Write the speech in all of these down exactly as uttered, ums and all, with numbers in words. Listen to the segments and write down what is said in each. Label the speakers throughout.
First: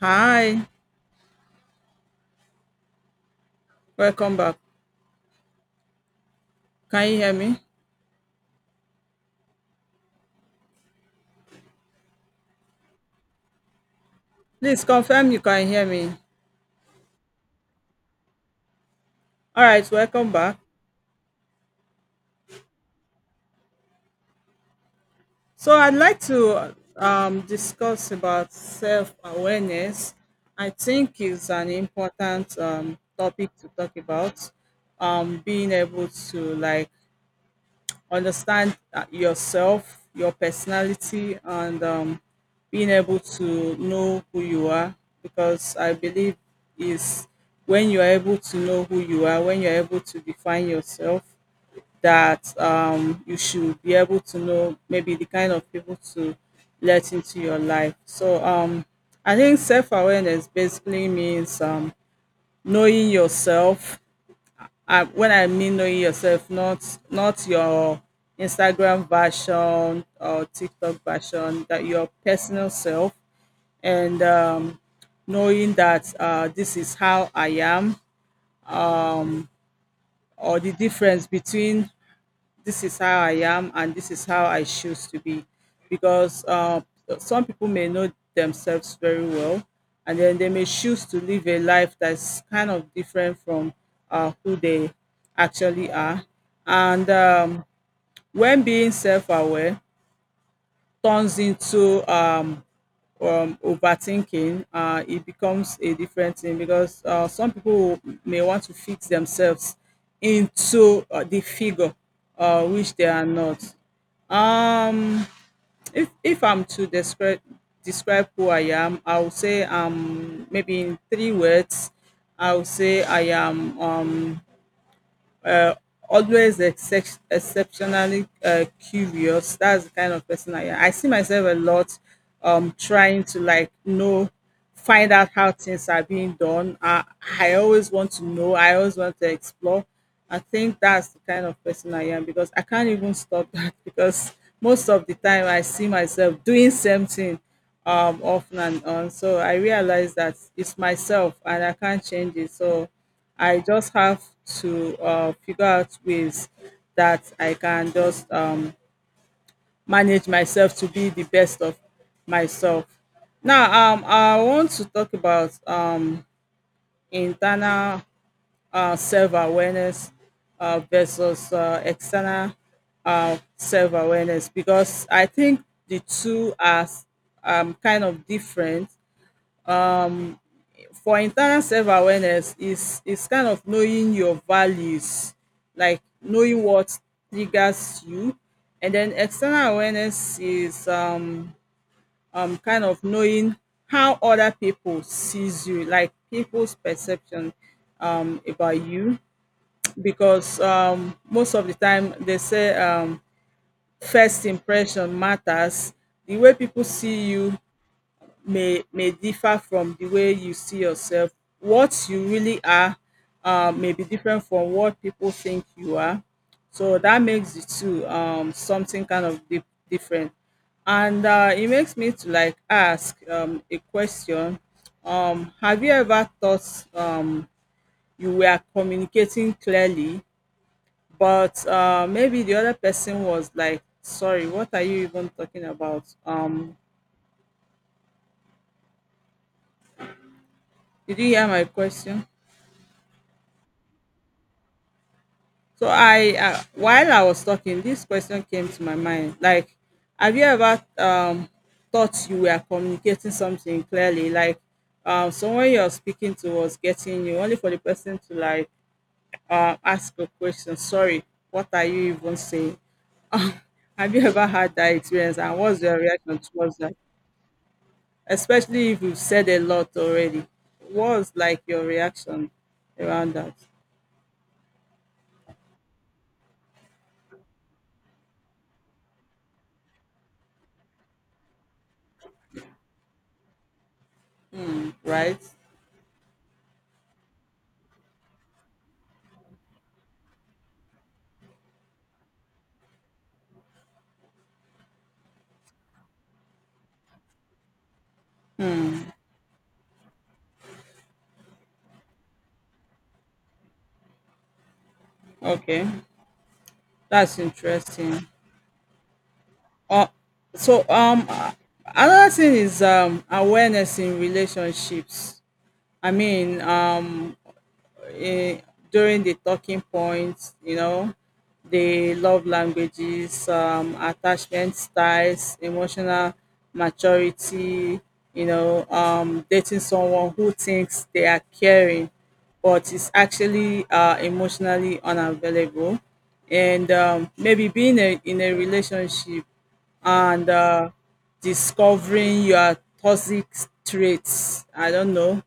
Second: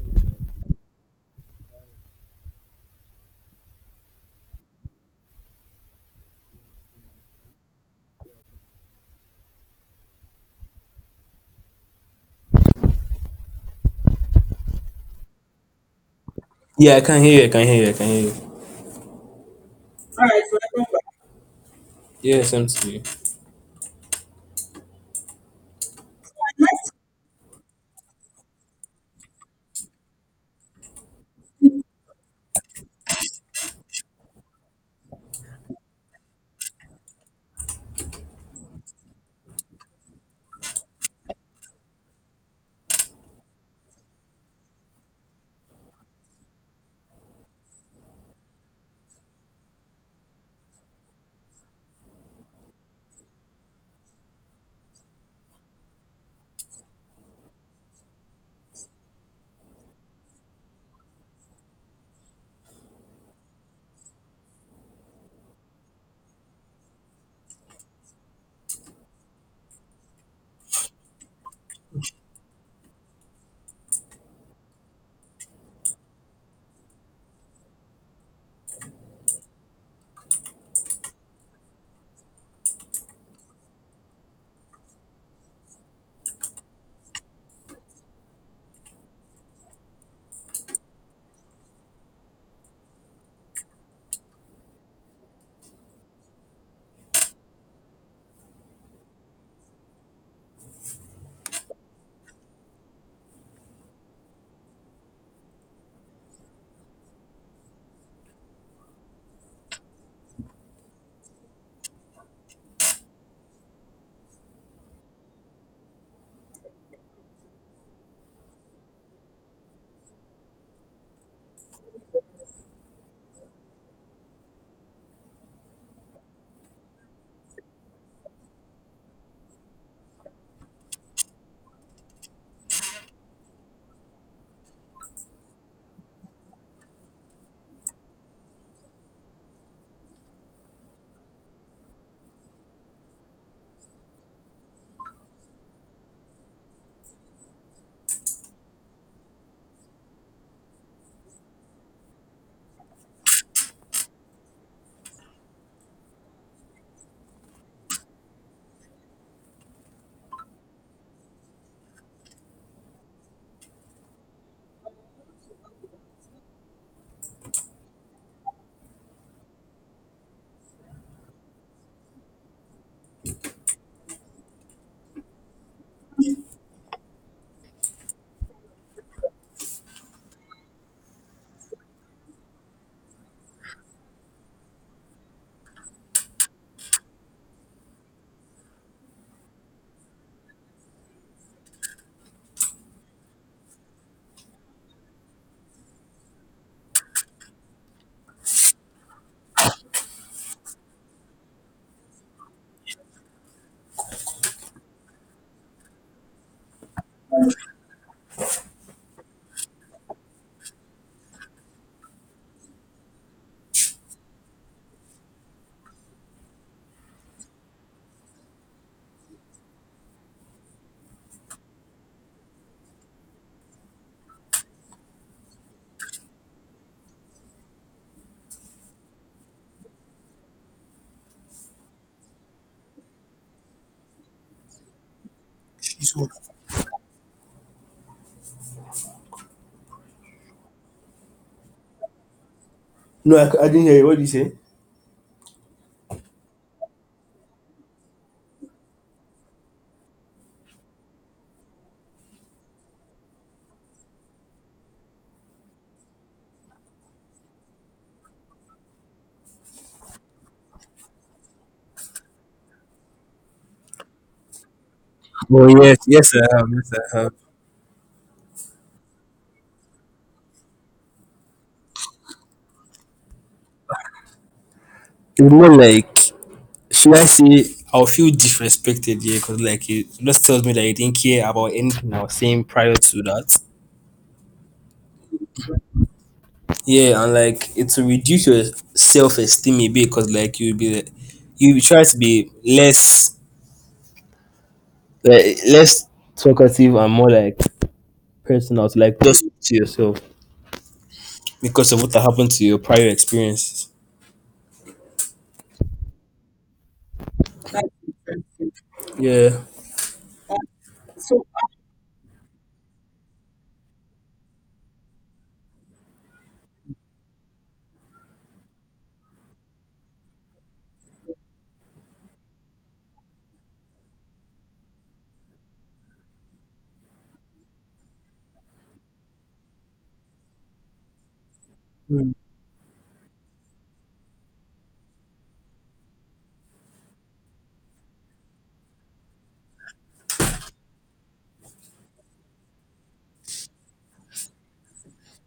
Speaker 1: Hi, welcome back. Can you hear me? Please confirm you can hear me.
Speaker 2: Yeah, I can hear you. I can hear you. I can hear you.
Speaker 1: All right, welcome back.
Speaker 2: Yeah, same to you.
Speaker 1: So I'd like to um, discuss about self-awareness. I think it's an important um, topic to talk about. Um, being able to like understand uh, yourself, your personality, and um, being able to know who you are. Because I believe is when you are able to know who you are, when you are able to define yourself, that um, you should be able to know maybe the kind of people to let into your life. So um, I think self awareness basically means um, knowing yourself. Uh, when I mean knowing yourself, not not your Instagram version or TikTok version, that your personal self, and um, knowing that uh, this is how I am, or the difference between this is how I am and this is how I choose to be, because uh, some people may know themselves very well, and then they may choose to live a life that's kind of different from uh, who they actually are. And um, When being self-aware turns into um, um, overthinking, uh, it becomes a different thing because uh, some people will- may want to fix themselves into uh, the figure uh, which they are not. Um, if if I'm to describe describe who I am, I would say um maybe in three words, I would say I am uh, always except, exceptionally uh, curious. That's the kind of person I am. I see myself a lot um, trying to like know, find out how things are being done. I, I always want to know. I always want to explore. I think that's the kind of person I am because I can't even stop that because most of the time I see myself doing something um, off and on. So I realize that it's myself and I can't change it. So I just have to uh, figure out ways that I can just um, manage myself to be the best of myself. Now, um, I want to talk about um, internal uh, self awareness uh, versus uh, external uh, self awareness because I think the two are um, kind of different. For internal self awareness is is kind of knowing your values, like knowing what triggers you. And then external awareness is um um kind of knowing how other people sees you, like people's perception um about you. Because um most of the time they say um first impression matters. The way people see you may may differ from the way you see yourself. What you really are uh, may be different from what people think you are. So that makes the two um, something kind of di- different. And uh, it makes me to like ask um, a question. Um, have you ever thought um, you were communicating clearly, but uh, maybe the other person was like, sorry, what are you even talking about?
Speaker 2: She's what?
Speaker 1: Um, did you hear my question?
Speaker 2: No, I c- I didn't hear you. What did you say?
Speaker 1: So I, uh, while I was talking, this question came to my mind. Like, have you ever um, thought you were communicating something clearly? Like, um, someone you're speaking to was getting you, only for the person to like uh, ask a question. Sorry, what are you even saying? Have you ever had that experience? And
Speaker 2: Oh
Speaker 1: what's your
Speaker 2: yes, yes
Speaker 1: reaction
Speaker 2: I have,
Speaker 1: towards
Speaker 2: yes
Speaker 1: that?
Speaker 2: I have.
Speaker 1: Especially if you've said a lot already. What's like your reaction around that?
Speaker 2: It's more like, should I say, I'll feel disrespected. Yeah, because like it just tells me that you didn't care about anything I was saying prior to that.
Speaker 1: Hmm, right?
Speaker 2: Yeah, and like it will reduce your self esteem a bit, because like you'll be, you will try to be less like, less talkative and more like personal, to like just to yourself, because of what happened to your prior experiences.
Speaker 1: Okay, that's interesting.
Speaker 2: Yeah.
Speaker 1: Uh, so um uh, another thing is um awareness in relationships. I mean um eh, during the talking points, you know, the love languages, um, attachment styles, emotional maturity, you know, um, dating someone who thinks they are caring but is actually uh, emotionally unavailable and um, maybe being a, in a relationship and uh, discovering your toxic traits. I don't know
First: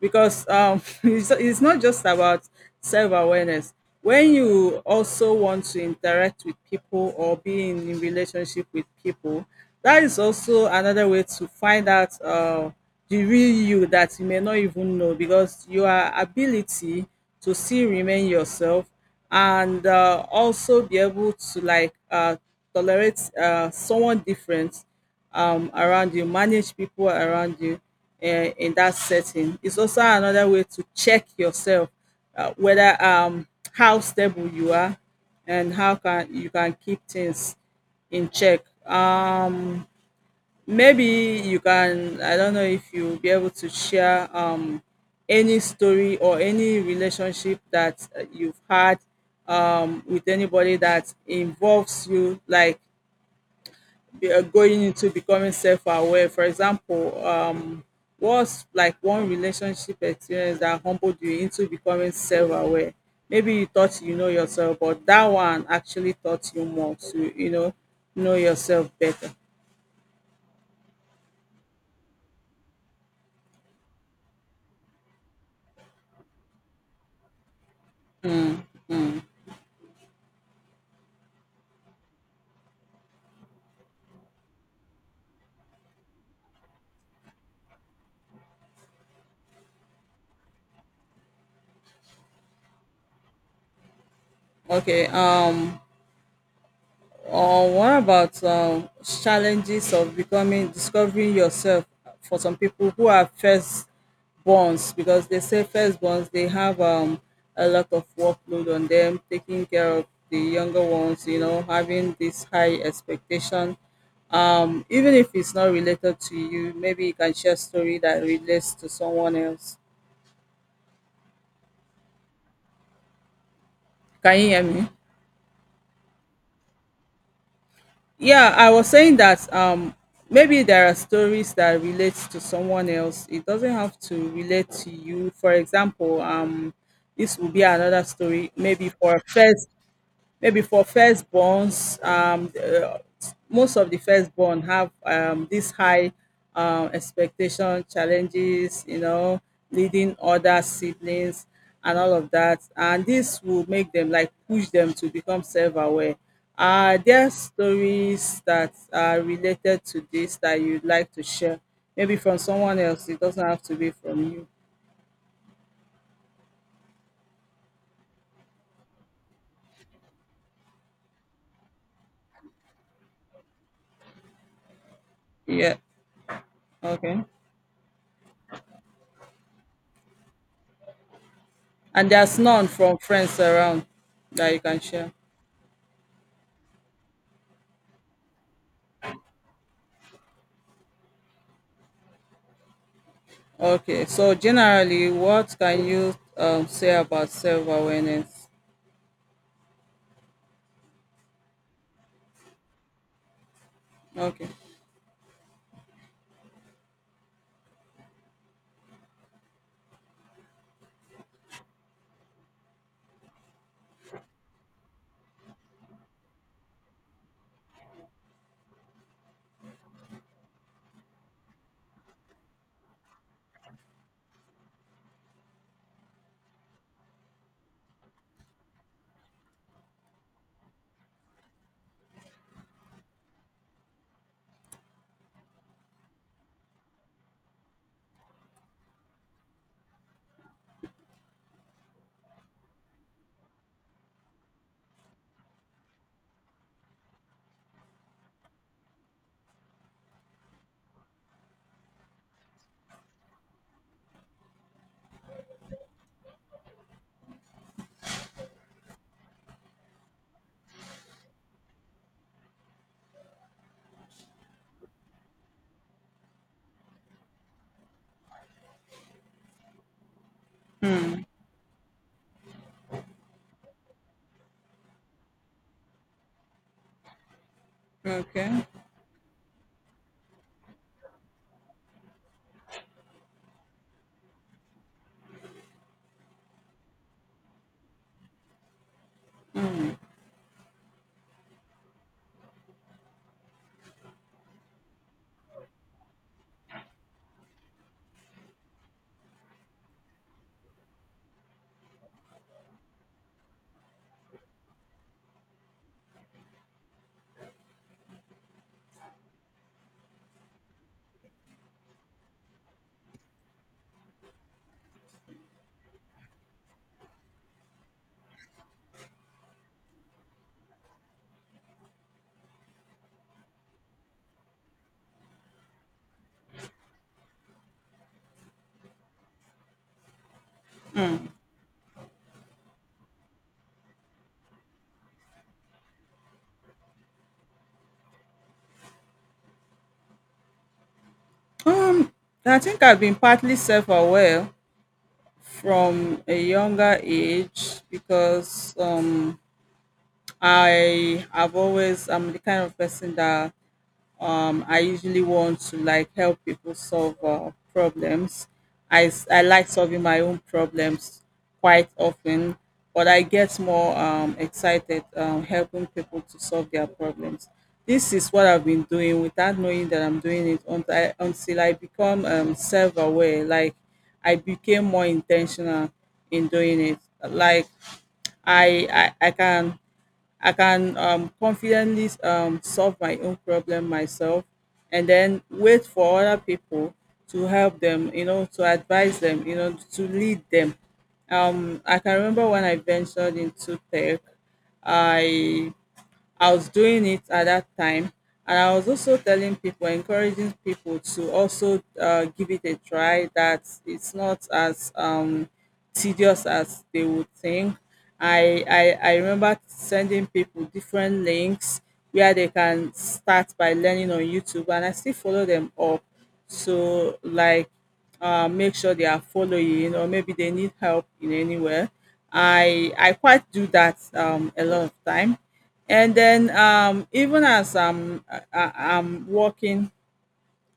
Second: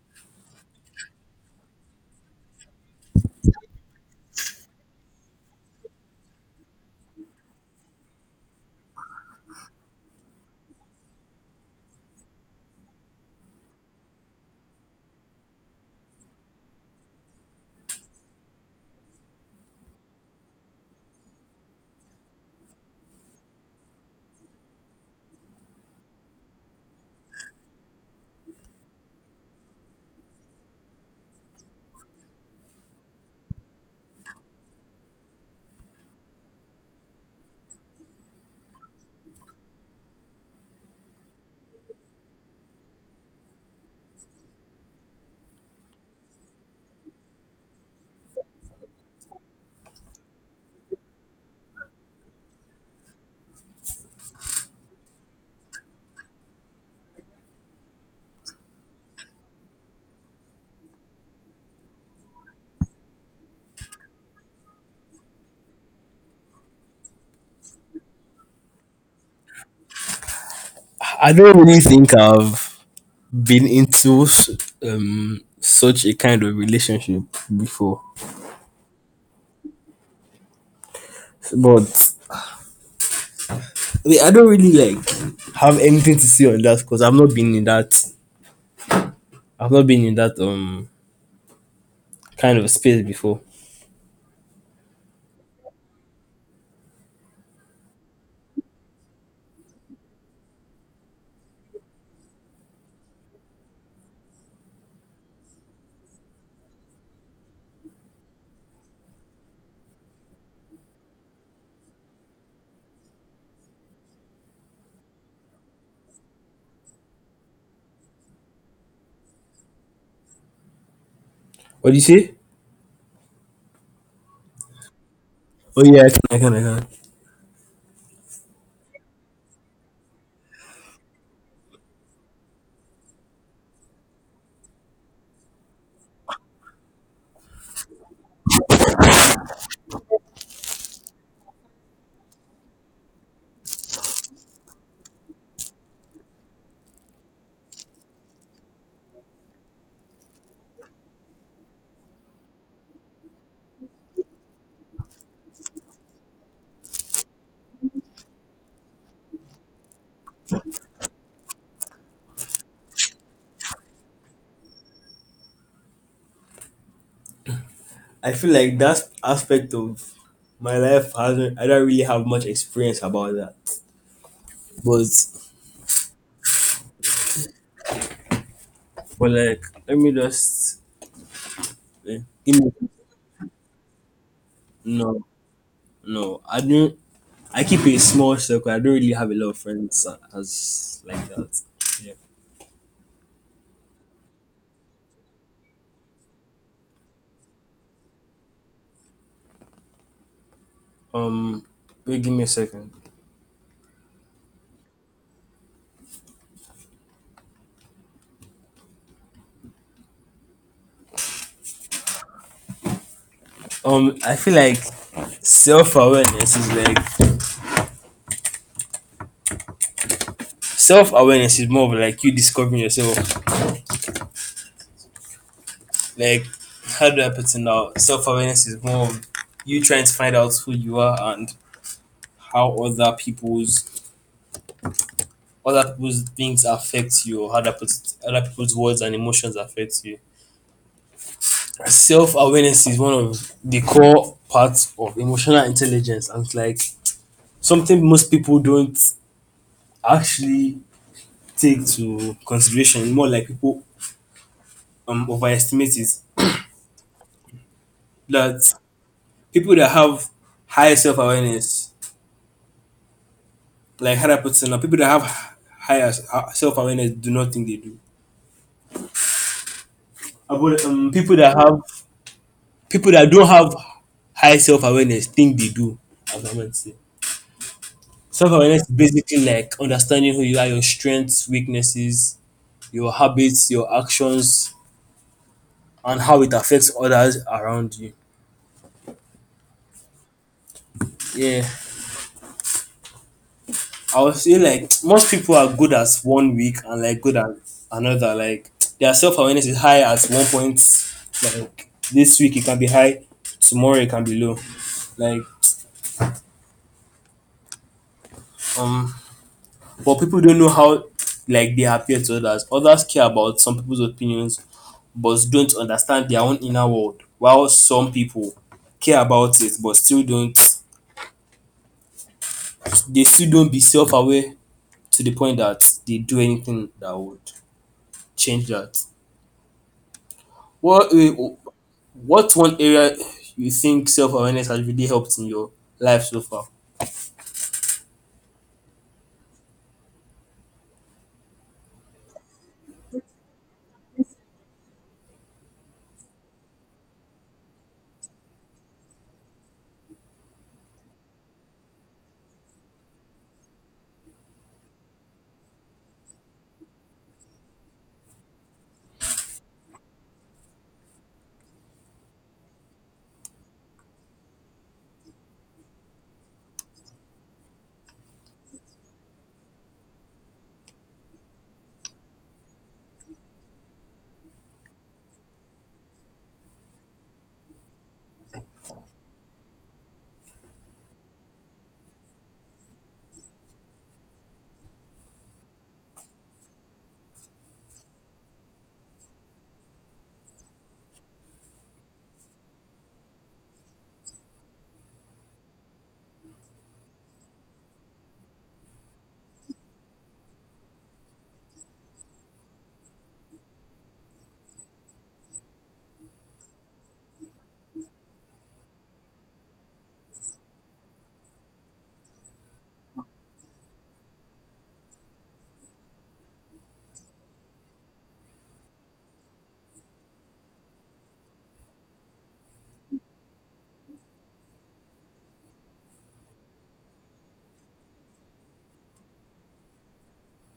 Speaker 1: because um, it's, it's not just about self-awareness when you also want to interact with people or be in, in relationship with people. That is also another way to find out uh, the real you that you may not even know because your ability to still remain yourself and uh, also be able to like uh, tolerate uh, someone different um, around you, manage people around you uh, in that setting. It's also another way to check yourself uh, whether um, how stable you are and how can you can keep things in check. Um, maybe you can. I don't know if you'll be able to share um, any story or any relationship that uh, you've had um, with anybody that involves you, like be are going into becoming self-aware. For example, um, what's like one relationship experience that humbled you into becoming self-aware? Maybe you thought you know yourself, but that one actually taught you more to, you know, know yourself better.
Speaker 2: I don't really think I've been into s- um such a kind of relationship before, but I mean, I don't really like have anything to say on that because I've not been in that. I've not been in that um kind of space before.
Speaker 1: Okay. Um, Or what about um, challenges of becoming discovering yourself for some people who are firstborns, because they say firstborns, they have um, a lot of workload on them, taking care of the younger ones, you know, having this high expectation. Um, even if it's not related to you, maybe you can share a story that relates to someone else.
Speaker 2: What do you say?
Speaker 1: Can you hear me?
Speaker 2: Oh yeah, I can, I can, I can.
Speaker 1: Yeah, I was saying that um maybe there are stories that relate to someone else. It doesn't have to relate to you. For example, um this will be another story, maybe for a first maybe for firstborns. Um, uh, most of the firstborn have um, this high um, expectation challenges, you know, leading other siblings and all of that. And this will make them like push them to become self aware. Are there stories that are related to this that you'd like to share? Maybe from someone else, it doesn't have to be from you.
Speaker 2: I feel like that aspect of my life hasn't. I don't really have much experience about that. But
Speaker 1: Yeah, okay.
Speaker 2: but like, let me just
Speaker 1: And
Speaker 2: eh,
Speaker 1: there's
Speaker 2: give
Speaker 1: none
Speaker 2: me
Speaker 1: from friends around that you can share.
Speaker 2: no, no. I don't, I keep a small circle. I don't really have a lot of friends uh, as like that. Yeah.
Speaker 1: Okay, so generally, what can you um, say about self-awareness?
Speaker 2: Um, Wait, give me a second.
Speaker 1: Okay,
Speaker 2: Um, I feel like self awareness is like, self awareness is more of like you discovering yourself. Like, how do I put it now? Self awareness is more of you trying to find out who you are, and how other people's other people's things affect you, or how other people's, other people's words and emotions affect you. Self-awareness is one of the core parts of emotional intelligence, and it's like something most people don't actually take to consideration. More like people um overestimate it. That people that have high self-awareness, like higher do I people that have higher s- uh, self-awareness do not think they do. About um, people that have people that don't have high self-awareness think they do. As I might say,
Speaker 1: okay.
Speaker 2: self-awareness is basically like understanding who you are, your strengths, weaknesses, your habits, your actions, and how it affects others around you. Yeah, I would say like most people are good at one week and like good at another. Like their self awareness is high at one point. Like this week it can be high, tomorrow it can be low. Like um, but people don't know how like they appear to others. Others care about some people's opinions, but don't understand their own inner world. While some people care about it, but still don't. They still don't be self aware to the point that they do anything that would change that. What eh, what one area you think self awareness has really helped in your life so far?
Speaker 1: Um, I think I've been partly self-aware from a younger age because um, I have always I'm the kind of person that um, I usually want to like help people solve uh, problems. I, s- I like solving my own problems quite often, but I get more um, excited um, helping people to solve their problems. This is what I've been doing without knowing that I'm doing it until I, until I become um, self aware. Like I became more intentional in doing it. Like I, I, I can I can um, confidently um, solve my own problem myself and then wait for other people to help them, you know, to advise them, you know, to lead them. Um, I can remember when I ventured into tech, I I was doing it at that time. And I was also telling people, encouraging people to also uh, give it a try, that it's not as um, tedious as they would think. I, I, I remember sending people different links where they can start by learning on YouTube, and I still follow them up. So, like, uh, make sure they are following or maybe they need help in anywhere. I i quite do that um, a lot of time, and then um, even as I'm, I, I- I'm working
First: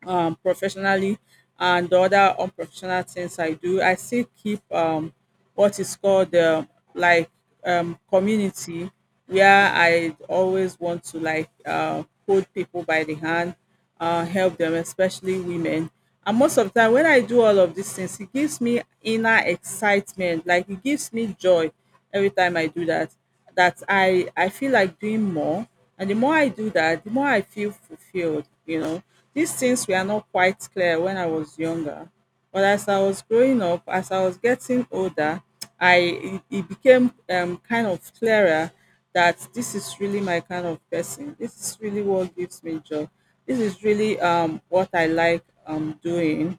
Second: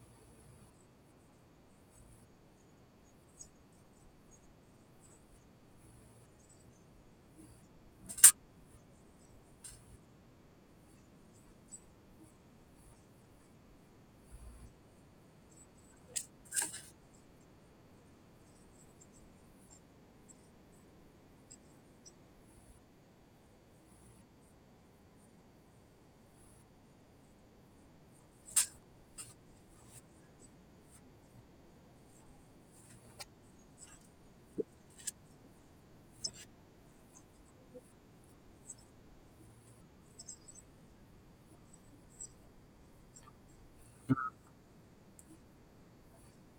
Speaker 1: um, professionally and the other unprofessional things I do, I still keep um, what is called uh, like um, community, where I always want to like uh, hold people by the hand, uh, help them, especially women. And most of the time, when I do all of these things, it gives me inner excitement. Like it gives me joy every time I do that. That I I feel like doing more, and the more I do that, the more I feel fulfilled, you know. These things were not quite clear when I was younger, but as I was growing up, as I was getting older, I it, it became um, kind of clearer that this is really my kind of person. This is really what gives me joy. This is really um, what I like um, doing.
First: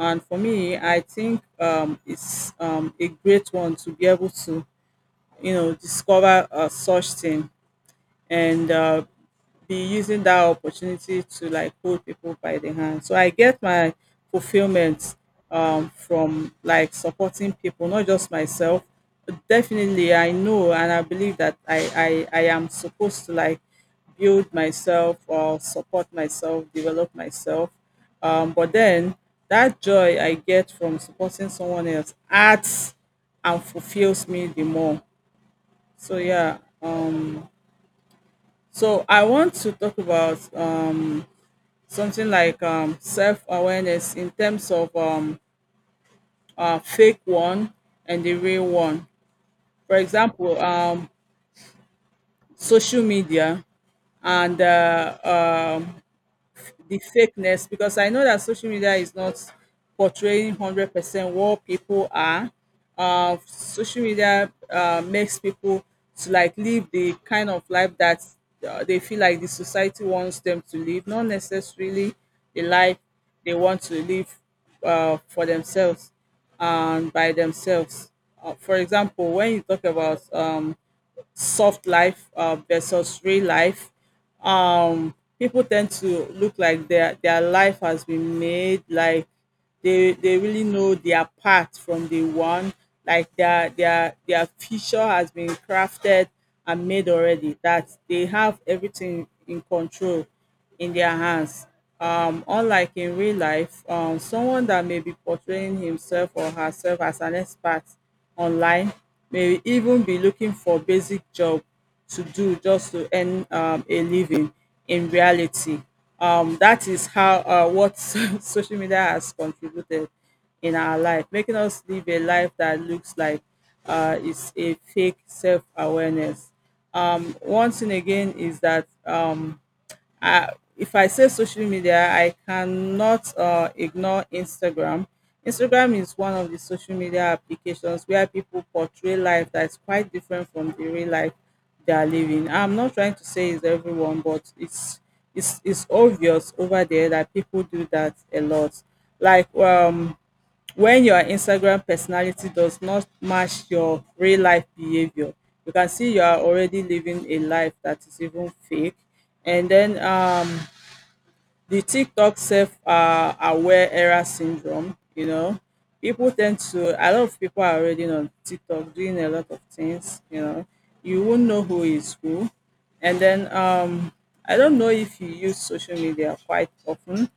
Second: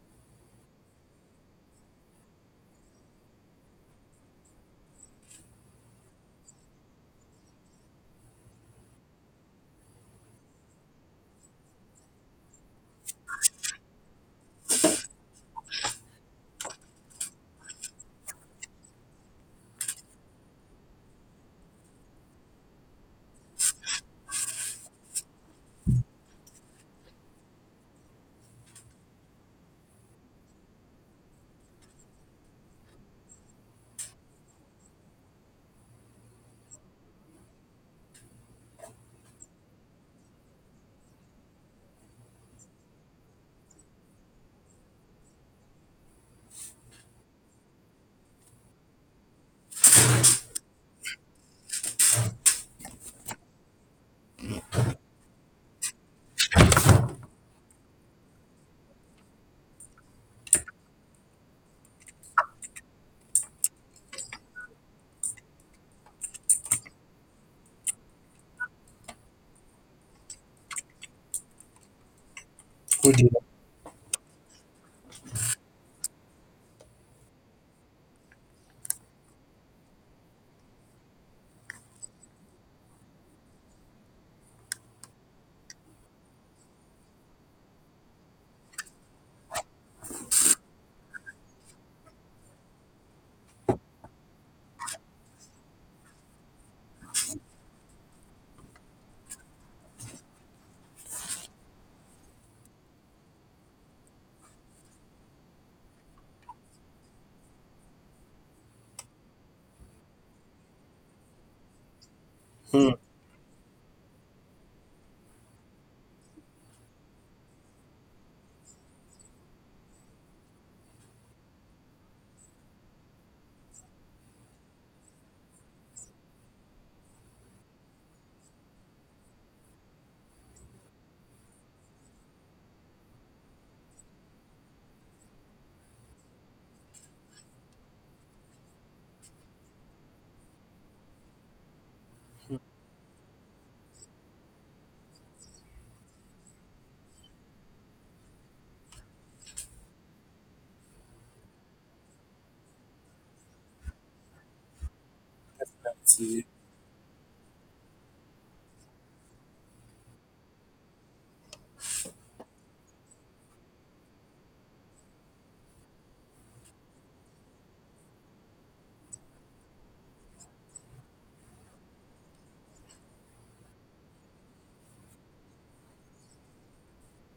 Speaker 1: And for me, I think um, it's um, a great one to be able to, you know, discover uh, such thing and uh, be using that opportunity to like hold people by the hand. So I get my fulfillment um, from like supporting people, not just myself. But definitely, I know and I believe that I, I, I am supposed to like build myself or support myself, develop myself. Um, but then that joy I get from supporting someone else adds and fulfills me the more. So yeah, um, so I want to talk about um, something like um, self awareness in terms of um, uh, fake one and the real one. For example, um, social media and uh, um, the fakeness, because I know that social media is not portraying one hundred percent what people are. Uh, social media uh, makes people to like live the kind of life that uh, they feel like the society wants them to live, not necessarily the life
Speaker 2: Oh dear.
Speaker 1: they want to live uh, for themselves and by themselves. Uh, for example, when you talk about um, soft life uh, versus real life. Um, people tend to look like their their life has been made like they they really know their part from the one like their their their future has been crafted and made already, that they have everything in control in their hands, um, unlike in real life. Um someone that may be portraying himself or herself as an expert online may even be looking for basic job to do
Speaker 2: Hmm.
Speaker 1: just to earn um, a living in reality. Um, that is how uh, what social media has contributed in our life, making us live a life that looks like uh, it's a fake self awareness. Um, one thing again is that, um, uh, if I say social media, I cannot uh, ignore Instagram. Instagram is one of the social media applications where people portray life that's quite different from the real life they are living. I'm not trying to say it's everyone, but it's it's it's obvious over there that people do that a lot. Like um when your Instagram personality does not match your real life behavior, you can see you are
Speaker 2: See,
Speaker 1: already living a life that is even fake. And then um the TikTok self uh, aware error syndrome, you know, people tend to, a lot of people are already on TikTok doing a lot of things, you know, you won't know who is who. And then um, I don't know if you use social media quite often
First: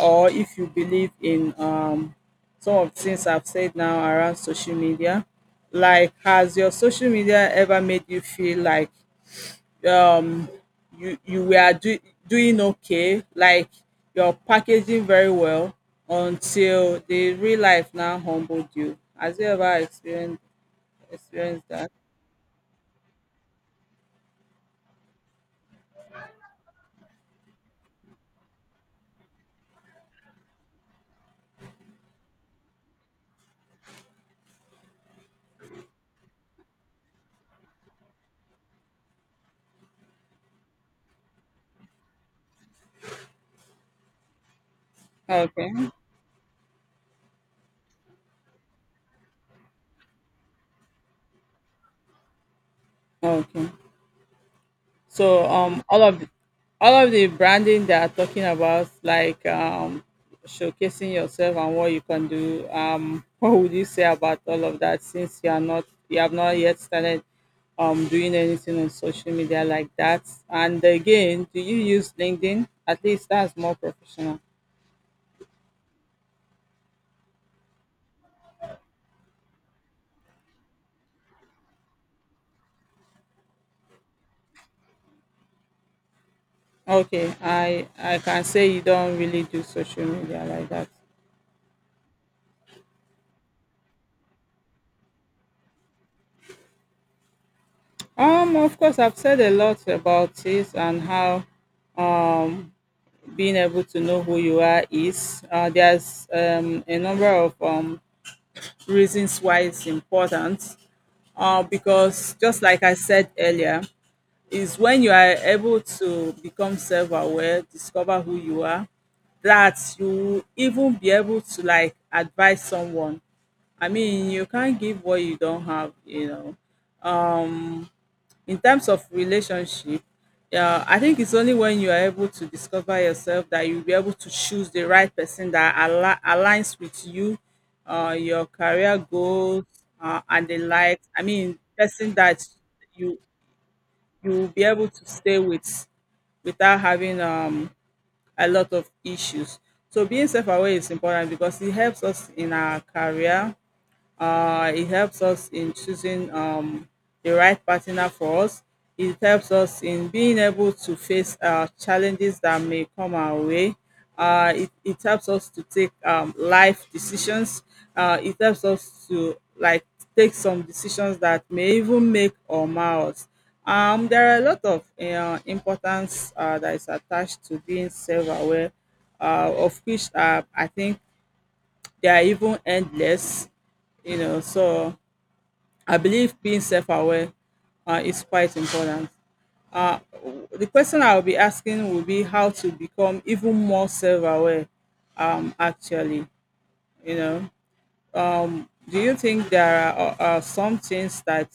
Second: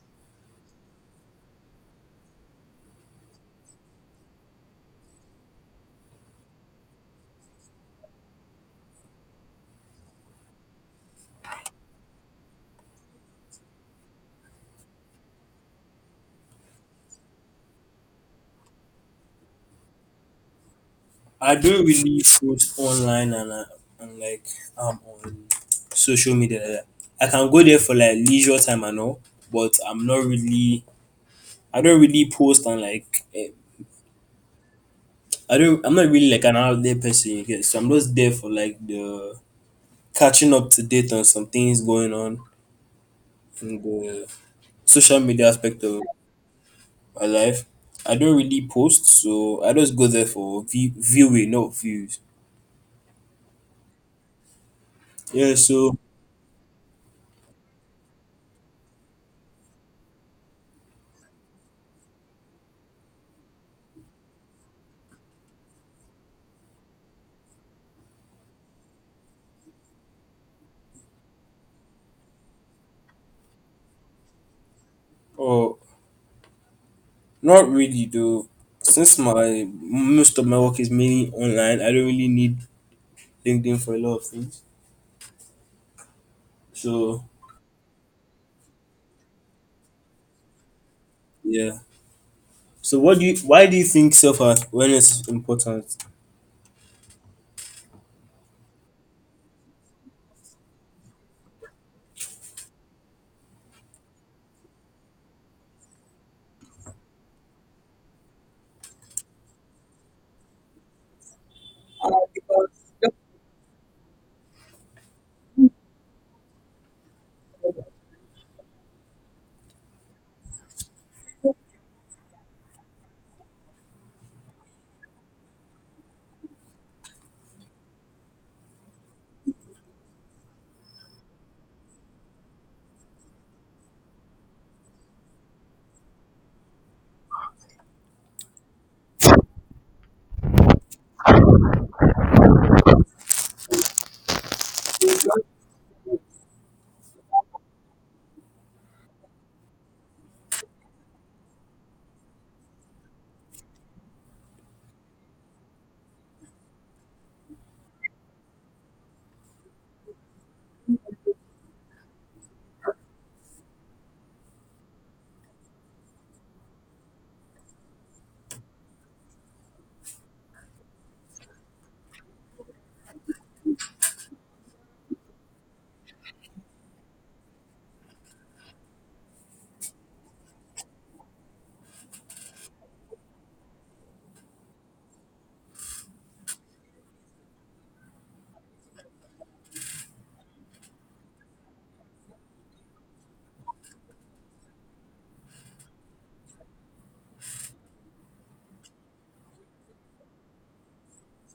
Speaker 1: or if you believe in um, some of the things I've said now around social media. Like, has your social media ever made you feel like um you you were do, doing okay, like you're packaging very well until the real life now humbled you? Has you ever experienced
Speaker 2: I
Speaker 1: experienced
Speaker 2: don't
Speaker 1: that?
Speaker 2: really post online, and I, and like um, on social media, like that. I can go there for like leisure time and all, but I'm not really. I don't really post and like. eh, I don't. I'm not really like an out there person. You get, so I'm just there for like the catching up to date on some things going on in the social media
Speaker 1: Okay.
Speaker 2: aspect of my life. I don't really post, so I just go there for view- viewing, not views.
Speaker 1: Okay. So
Speaker 2: Yeah,
Speaker 1: um,
Speaker 2: so
Speaker 1: all of the, all of the branding they are talking about, like, um, showcasing yourself and what you can do. Um, what would you say about all of that, since you are not you have not yet started um doing anything on social media like that? And again, do you use LinkedIn? At least that's more professional.
Speaker 2: oh, not really though. Since my most of my work is mainly online, I don't really need LinkedIn for a lot of things. So
Speaker 1: Okay, I I can say you don't really do social media like that.
Speaker 2: yeah. So what do you? Why do you think self awareness is important?
Speaker 1: Um, of course, I've said a lot about this, and how being able to know who you are is. Uh, there's um, a number of um, reasons why it's important. Uh, because just like I said earlier, is when you are able to become self-aware, discover who you are, that you will even be able to like advise someone. I mean, you can't give what you don't have, you know. In terms of relationship, yeah, I think it's only when you are able to discover yourself that you'll be able to choose the right person that al- aligns with you, uh, your career goals, uh, and the like. I mean, person that you you will be able to stay with without having um a lot of issues. So being self-aware is important because it helps us in our career, uh, it helps us in choosing um, the right partner for us. It helps us in being able to face uh, challenges that may come our way. Uh, it, it helps us to take um, life decisions. Uh, it helps us to like take some decisions that may even make or mar us. Um, there are a lot of uh, importance uh, that is attached to being self-aware, uh, of which uh, I think they are even endless, you know. So I believe being self-aware uh, is quite important. Uh, the question I'll be asking will be how to become even more self-aware. Um, actually, you know, um, do you think there are, are some things that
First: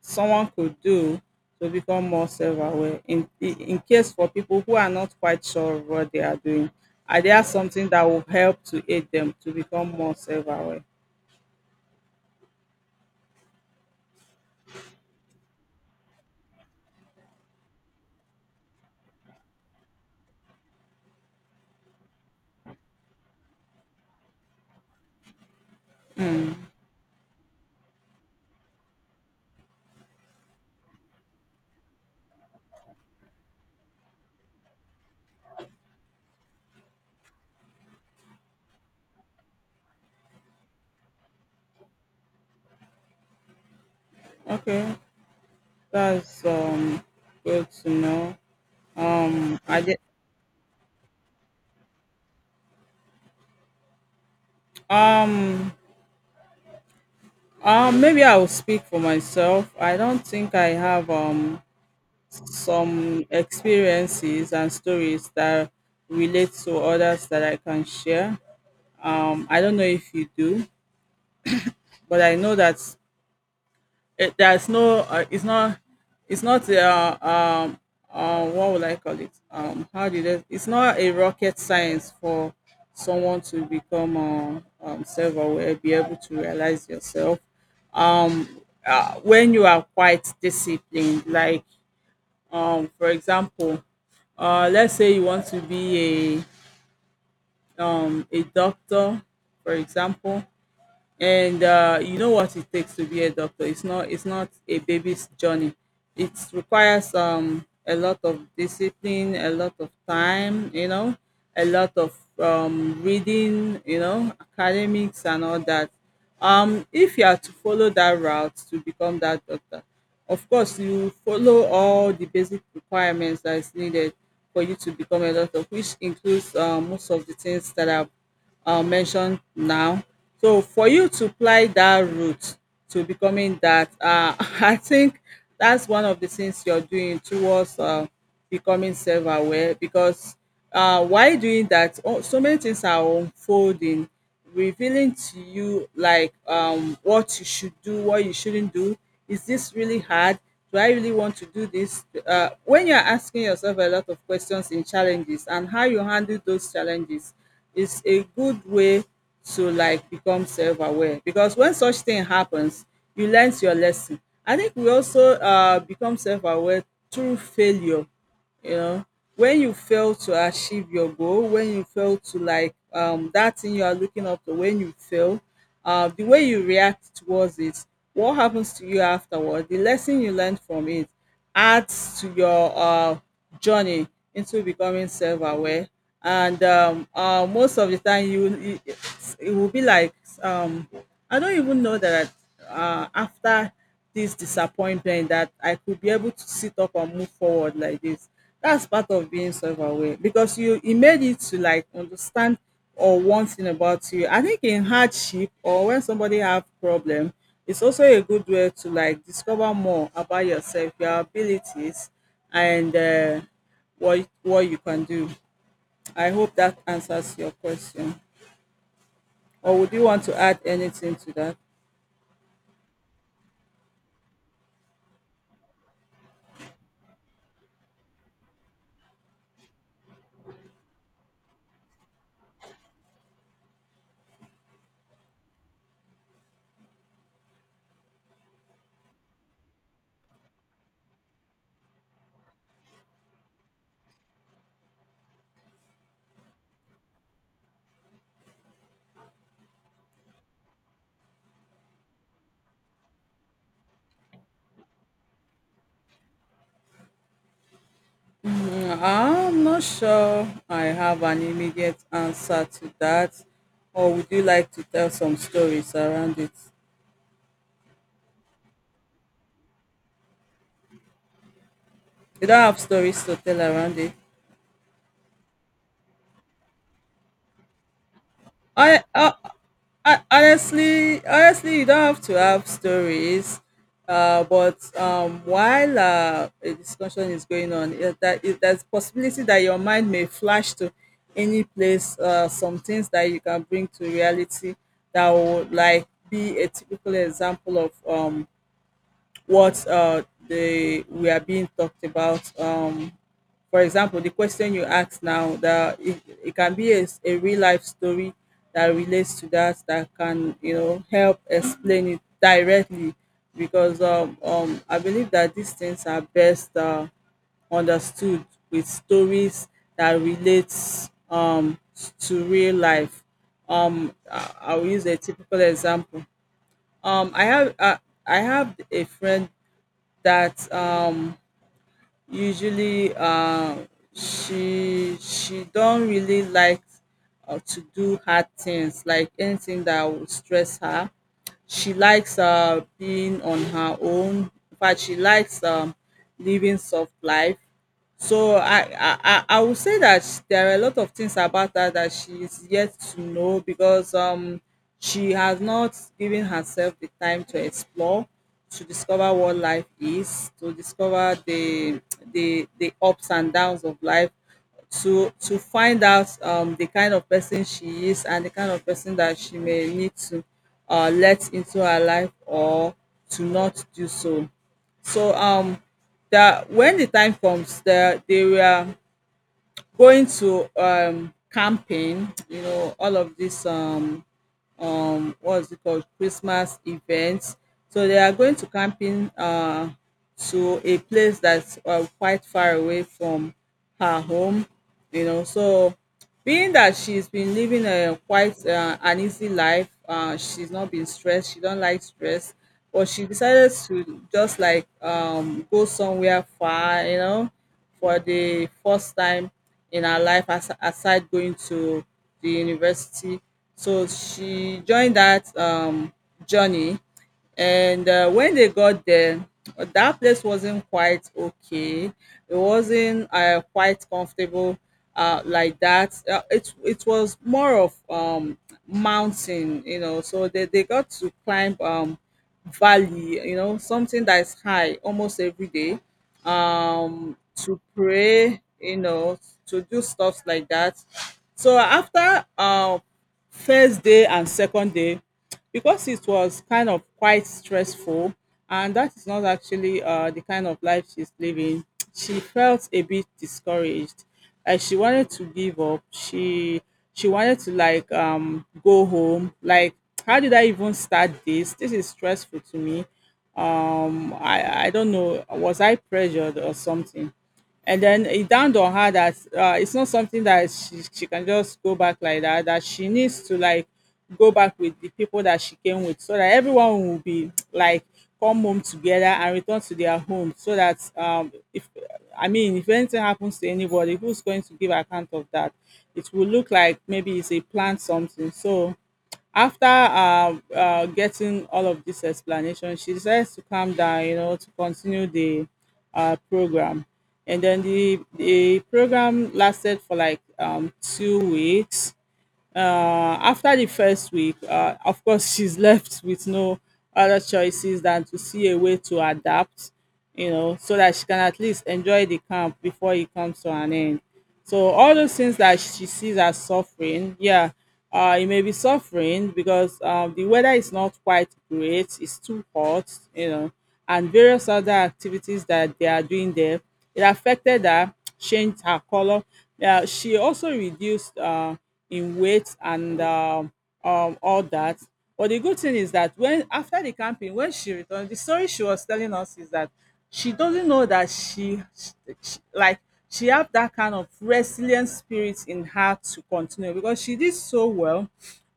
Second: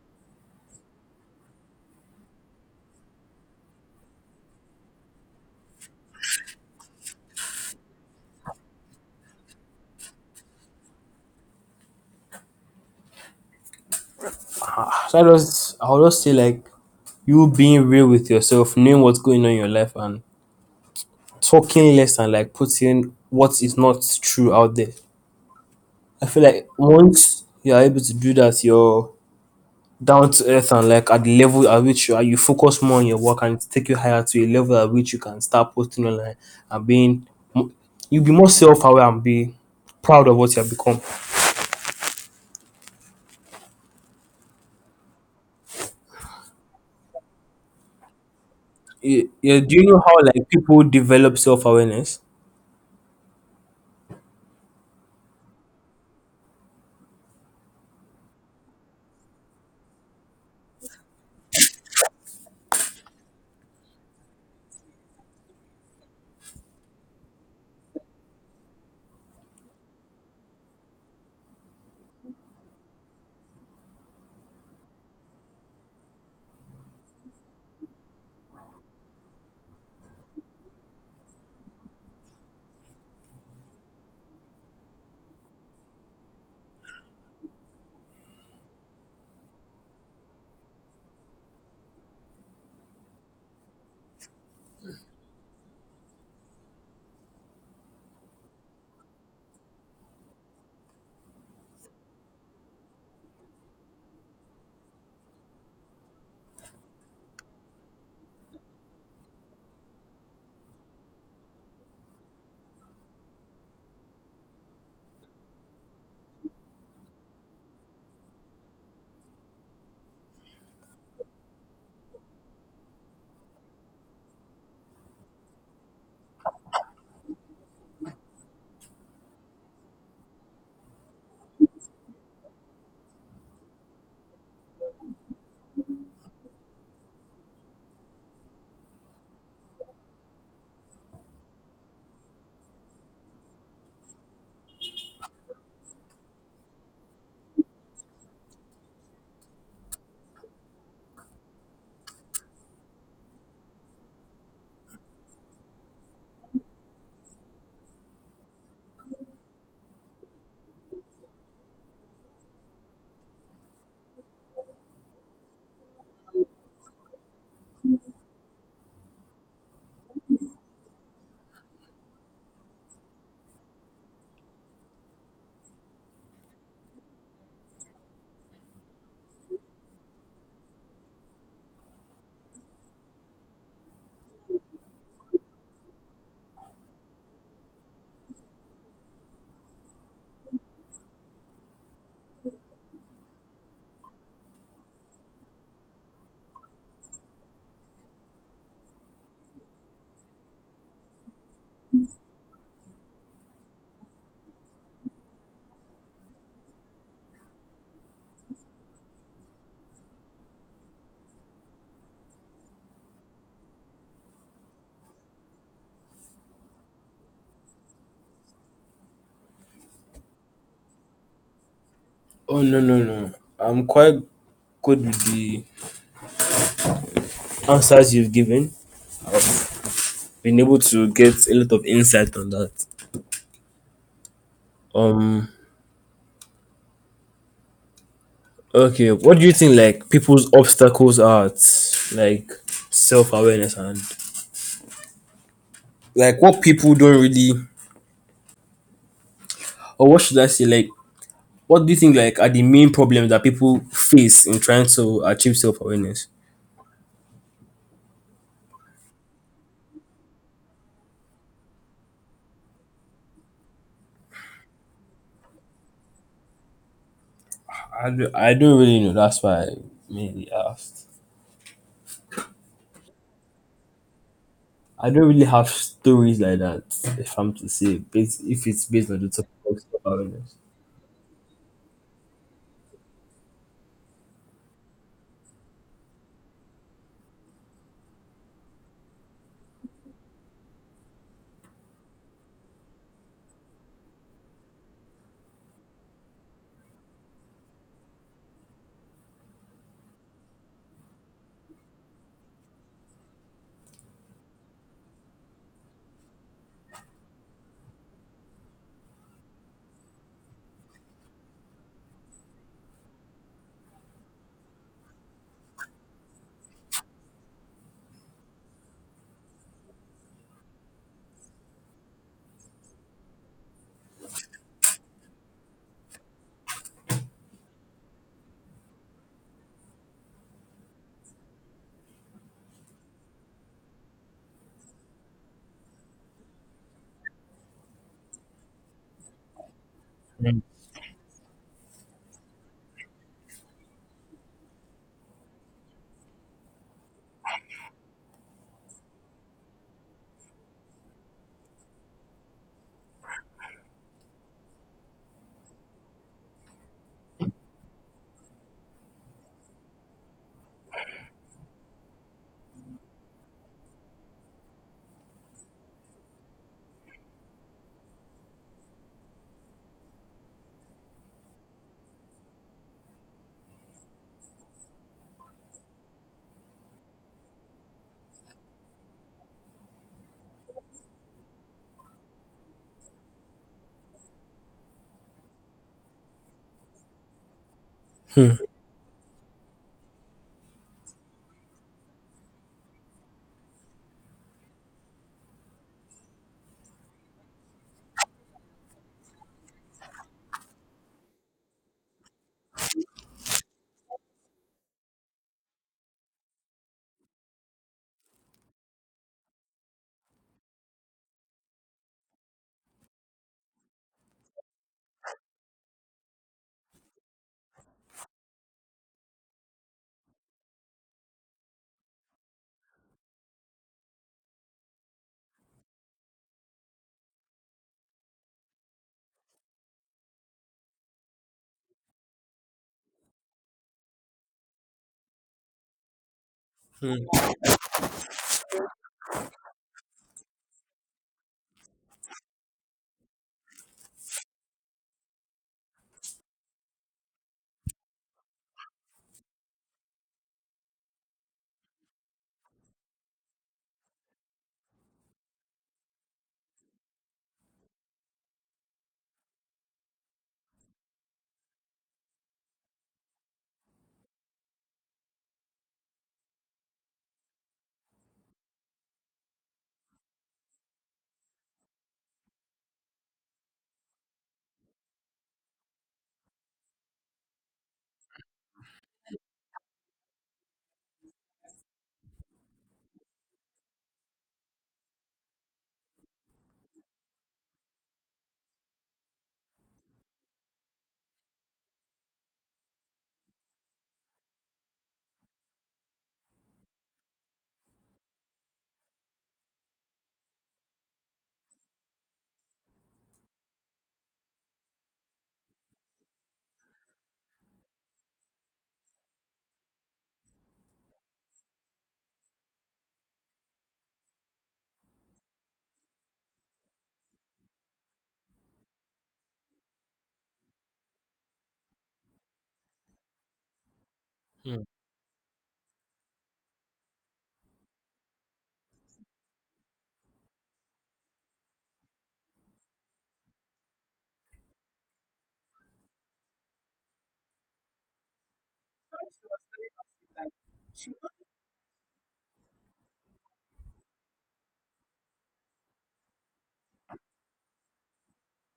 Speaker 1: someone could do to become more self-aware, in in case for people who are not quite sure of what they are doing? Are there something that will help to aid them to become more self-aware?
Speaker 2: So I just I'll just say like you being real with yourself, knowing what's going on in your life, and talking less and like putting what is not true out there. I feel like once you are able to do that, you're down to earth and like at the level at which you are, you focus more on your work, and it take you higher to a level at which you can start posting online and being mo- you'll be more self aware and be proud of what you have become.
Speaker 1: Okay, That's um good to know.
Speaker 2: Yeah,
Speaker 1: Um,
Speaker 2: yeah, do
Speaker 1: I
Speaker 2: you
Speaker 1: did.
Speaker 2: know how like people develop self awareness?
Speaker 1: Um, um, maybe I'll speak for myself. I don't think I have um some experiences and stories that relate to others that I can share. Um, I don't know if you do, but I know that, Eh, there's no uh, it's not it's not uh, um uh, what would I call it? Um, how did it? It's not a rocket science for someone to become uh, um, self-aware, be able to realize yourself uh, when you are quite disciplined. Like, um, for example, uh, let's say you want to be a um, a doctor, for example, and uh, you know what it takes to be a doctor. It's not it's not a baby's journey. It requires um a lot of discipline, a lot of time, you know, a lot of um reading, you know, academics and all that. Um if you are to follow that route to become that doctor, of course, you follow all the basic requirements that is needed for you to become a doctor, which includes uh, most of the things that I've uh, mentioned now. So, for you to apply that route to becoming that, uh, I think that's one of the things you're doing towards uh, becoming self aware, because uh, while doing that, oh, so many things are unfolding, revealing to you like um what you should do, what you shouldn't do. Is this really hard? Do I really want to do this? Uh, when you're asking yourself a lot of questions in challenges, and how you handle those challenges is a good way to like become self-aware, because when such thing happens, you learn your lesson. I think we also uh, become self-aware through failure, you know. When you fail to achieve your goal, when you fail to like um that thing you are looking up to, when you fail, uh the way you react towards it, what happens to you afterward, the lesson you learned from it adds to your uh journey into becoming self-aware. And um uh, most of the time you, you it will be like, um I don't even know that uh, after this disappointment that I could be able to sit up and move forward like this. That's part of being self-aware, because you it made it to like understand or one thing about you. I think in hardship, or when somebody have problem, it's also a good way to like discover more about yourself, your abilities, and uh, what what you can do. I hope that answers your question. Or would you want to add anything to that?
Speaker 2: Oh no, no, no! I'm quite good with the answers you've given. Been able to get a lot of insight on that. Um, Okay, what do you think like people's obstacles are at, like self awareness, and like what people don't really, or what should I say, like what do you think like are the main problems that people face in trying to achieve self awareness?
Speaker 1: I'm not sure I have an immediate answer to that. Or would you like to tell some stories around it?
Speaker 2: I, do, I don't really know. That's why I mainly asked.
Speaker 1: You don't have stories to tell around it.
Speaker 2: I don't really have stories like that, if I'm to say based, if it's
Speaker 1: I,
Speaker 2: based on the
Speaker 1: I,
Speaker 2: topic of self
Speaker 1: I
Speaker 2: awareness.
Speaker 1: honestly, honestly, you don't have to have stories. Uh, but um, while uh, a discussion is going on, it, that it, there's possibility that your mind may flash to any place. Uh, some things that you can bring to reality that would like be a typical example of um what uh, they we are being talked about. Um, for example, the question you asked now, that it, it can be a a real life story that relates to that, that can, you know, help explain it directly, because um, um, I believe that these things are best uh, understood with stories that relates um, to real life. Um, I- I'll use a typical example. Um, I have uh, I have a friend that um usually, uh she she don't really like uh, to do hard things, like anything that would stress her. She likes uh, being on her own. In fact, she likes um, living soft life. So I I I I would say that sh there are a lot of things about her that she is yet to know, because um, she has not given herself the time to explore, to discover what life is, to discover the the the ups and downs of life, to to find out um, the kind of person she is, and the kind of person that she may need to uh, let into her life, or to not do so. So um, that when the time comes, that they were going to um, camping, you know, all of this um, um what's it called, Christmas events. So they are going to camping uh to a place that's uh, quite far away from her home, you know. So being that she's been living a quite uh, an easy life, uh, she's not been stressed. She don't like stress, but she decided to just like um go somewhere far, you know, for the first time in her life, as aside going to the university. So she joined that um, journey. And uh, When they got there, uh, that place wasn't quite okay. It wasn't uh, quite comfortable uh, like that. Uh, it, it was more of um, mountain, you know. So they, they got to climb um, valley, you know, something that is high almost every day
Speaker 2: Hmm,
Speaker 1: um to pray you know to do stuff like that. So after uh first day and second day, because it was kind of quite stressful and that is not actually uh the kind of life she's living, she felt a bit discouraged, like she wanted to give up. She she wanted to like um go home, like how did I even start this? This is stressful to me. Um i i don't know, was I pressured or something? And then it dawned on her that uh, it's not something that she, she can just go back like that, that she needs to like go back with the people that she came with, so that everyone will be like come home together and return to their home. So that um, if I mean, if anything happens to anybody, who's going to give account of that? It will look like maybe it's a planned something. So after uh, uh, getting all of this explanation, she decides to calm down, you know, to continue the uh, program. And then the, the program lasted for like um, two weeks. Uh, after the first week, uh, of course, she's left with no other choices than to see a way to adapt, you know, so that she can at least enjoy the camp before it comes to an end. So all those things that she sees as suffering, yeah, uh, it may be suffering because um, the weather is not quite great, it's too hot, you know, and various
Speaker 2: hmm.
Speaker 1: other activities that they are doing there. It affected her, changed her color. Yeah, she also reduced. Uh, in weight and um, um, all that. But the good thing is that when after the camping, when she returned, the story she was telling us is that she doesn't know that she, she like she have that kind of resilient spirit in her to continue, because she did so well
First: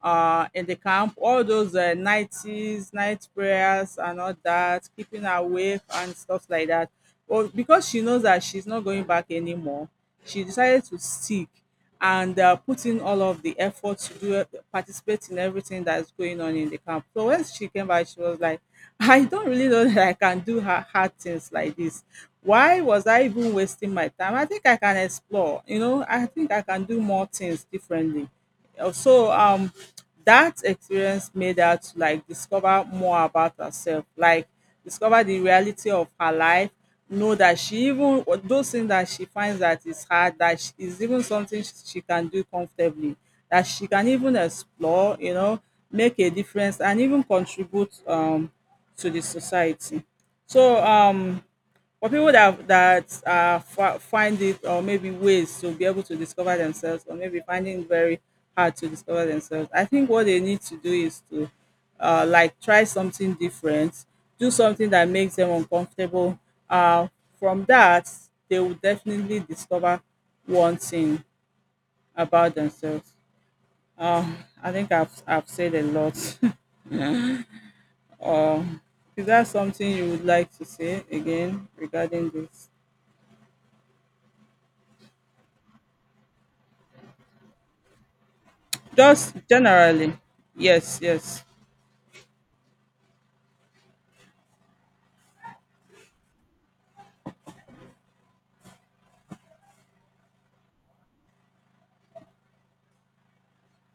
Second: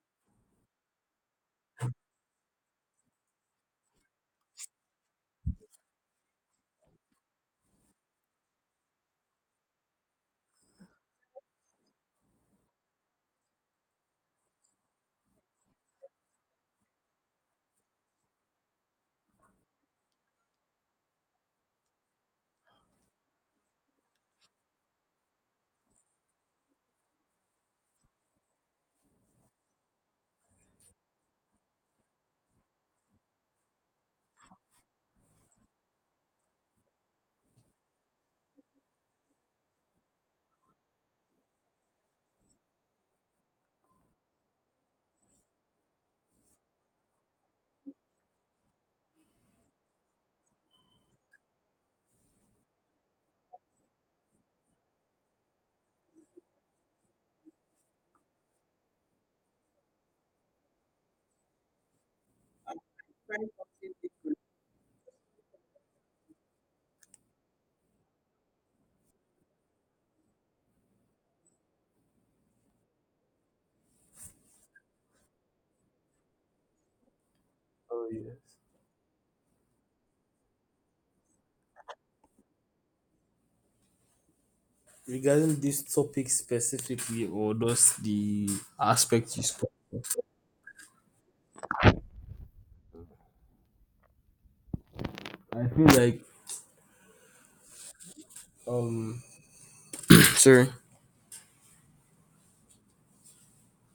Speaker 1: uh, in the camp. All those uh, nighties, night prayers, and all that, keeping awake and stuff like that. But because she knows that she's not going back anymore, she decided to stick and uh, put in all of the effort to do it- participate in everything that's going on in the camp. So when she came back, she was like, I don't really know that I can do hard, hard things like this. Why was I even wasting my time? I think I can explore, you know, I think I can do more things differently. Uh, So um that experience made her to like discover more about herself. Like discover the reality of her life, know that she, even those things that she finds that is hard, that sh- is even something sh- she can do comfortably, that she can even explore, you know, make a difference and even contribute um to the society. So um for people that that uh, fi- find it, or maybe ways to be able to discover themselves, or maybe finding it very hard to discover themselves, I think what they need to do is to uh, like try something different, do something that makes them uncomfortable. Uh, from that, they will definitely discover one thing about themselves. Um, I think I've I've said a lot.
Speaker 2: Oh yes.
Speaker 1: um, is that something you would like to say again regarding this?
Speaker 2: Regarding this topic specifically, or just the
Speaker 1: Just
Speaker 2: aspect you spoke.
Speaker 1: generally. Yes, yes.
Speaker 2: I feel like um sorry.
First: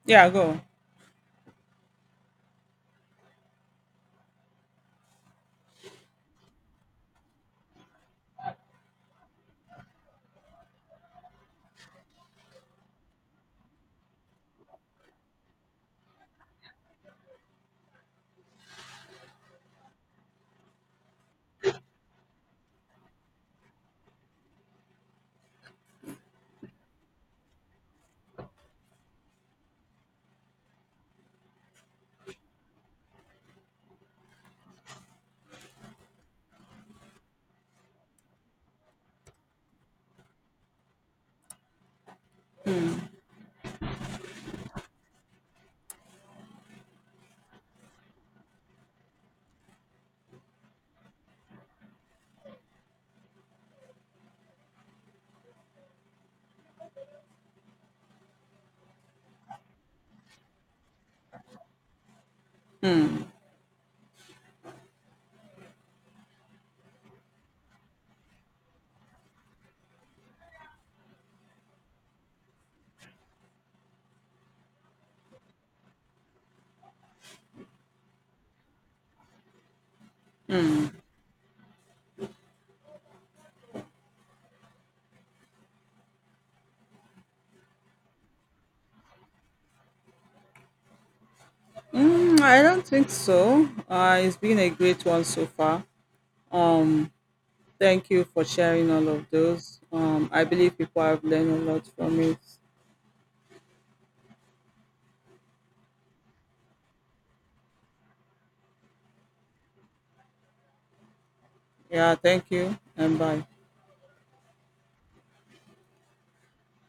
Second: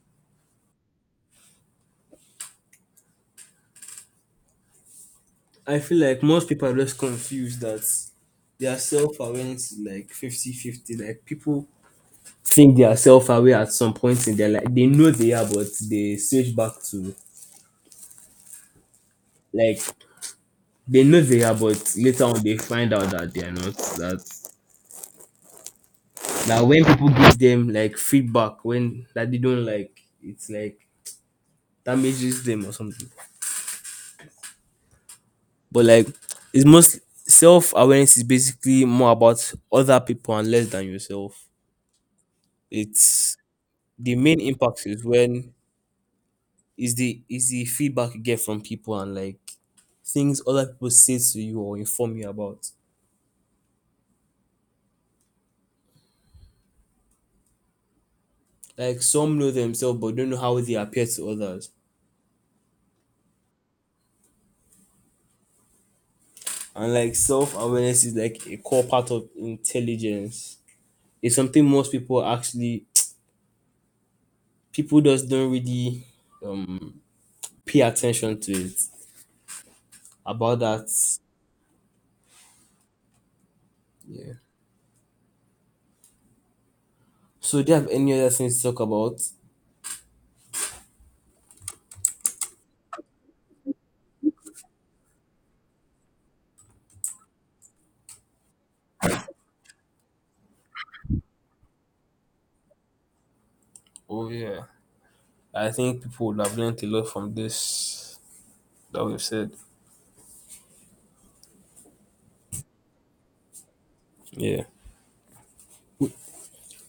Speaker 1: Yeah, go.
Speaker 2: I feel like most people are just confused, that their self awareness is like fifty-fifty. Like people think they are self aware at some point in their life. They know they are, but they switch back to like, they know they are, but later on they find out that they are not. That, that when people give them like feedback when that they don't like, it's like damages them or something. But like it's most, self awareness is basically more about other people and less than yourself. It's the main impact is when, is the, is the feedback you get from people, and like things other people say to you or inform you about. Like some know themselves but don't know how they appear to others. And like self awareness is like a core part of intelligence. It's something most people actually people just don't really um pay attention to it about that. Yeah. So, do you have any other things to talk about?
Speaker 1: Mm, I don't think so. Uh, it's been a great one so far. Um, Thank you for sharing all of those. Um, I believe people have learned a lot from it.
Speaker 2: Oh yeah, I think people would have learned a lot from this that we've said.
Speaker 1: Yeah, thank you and bye.
Speaker 2: Yeah.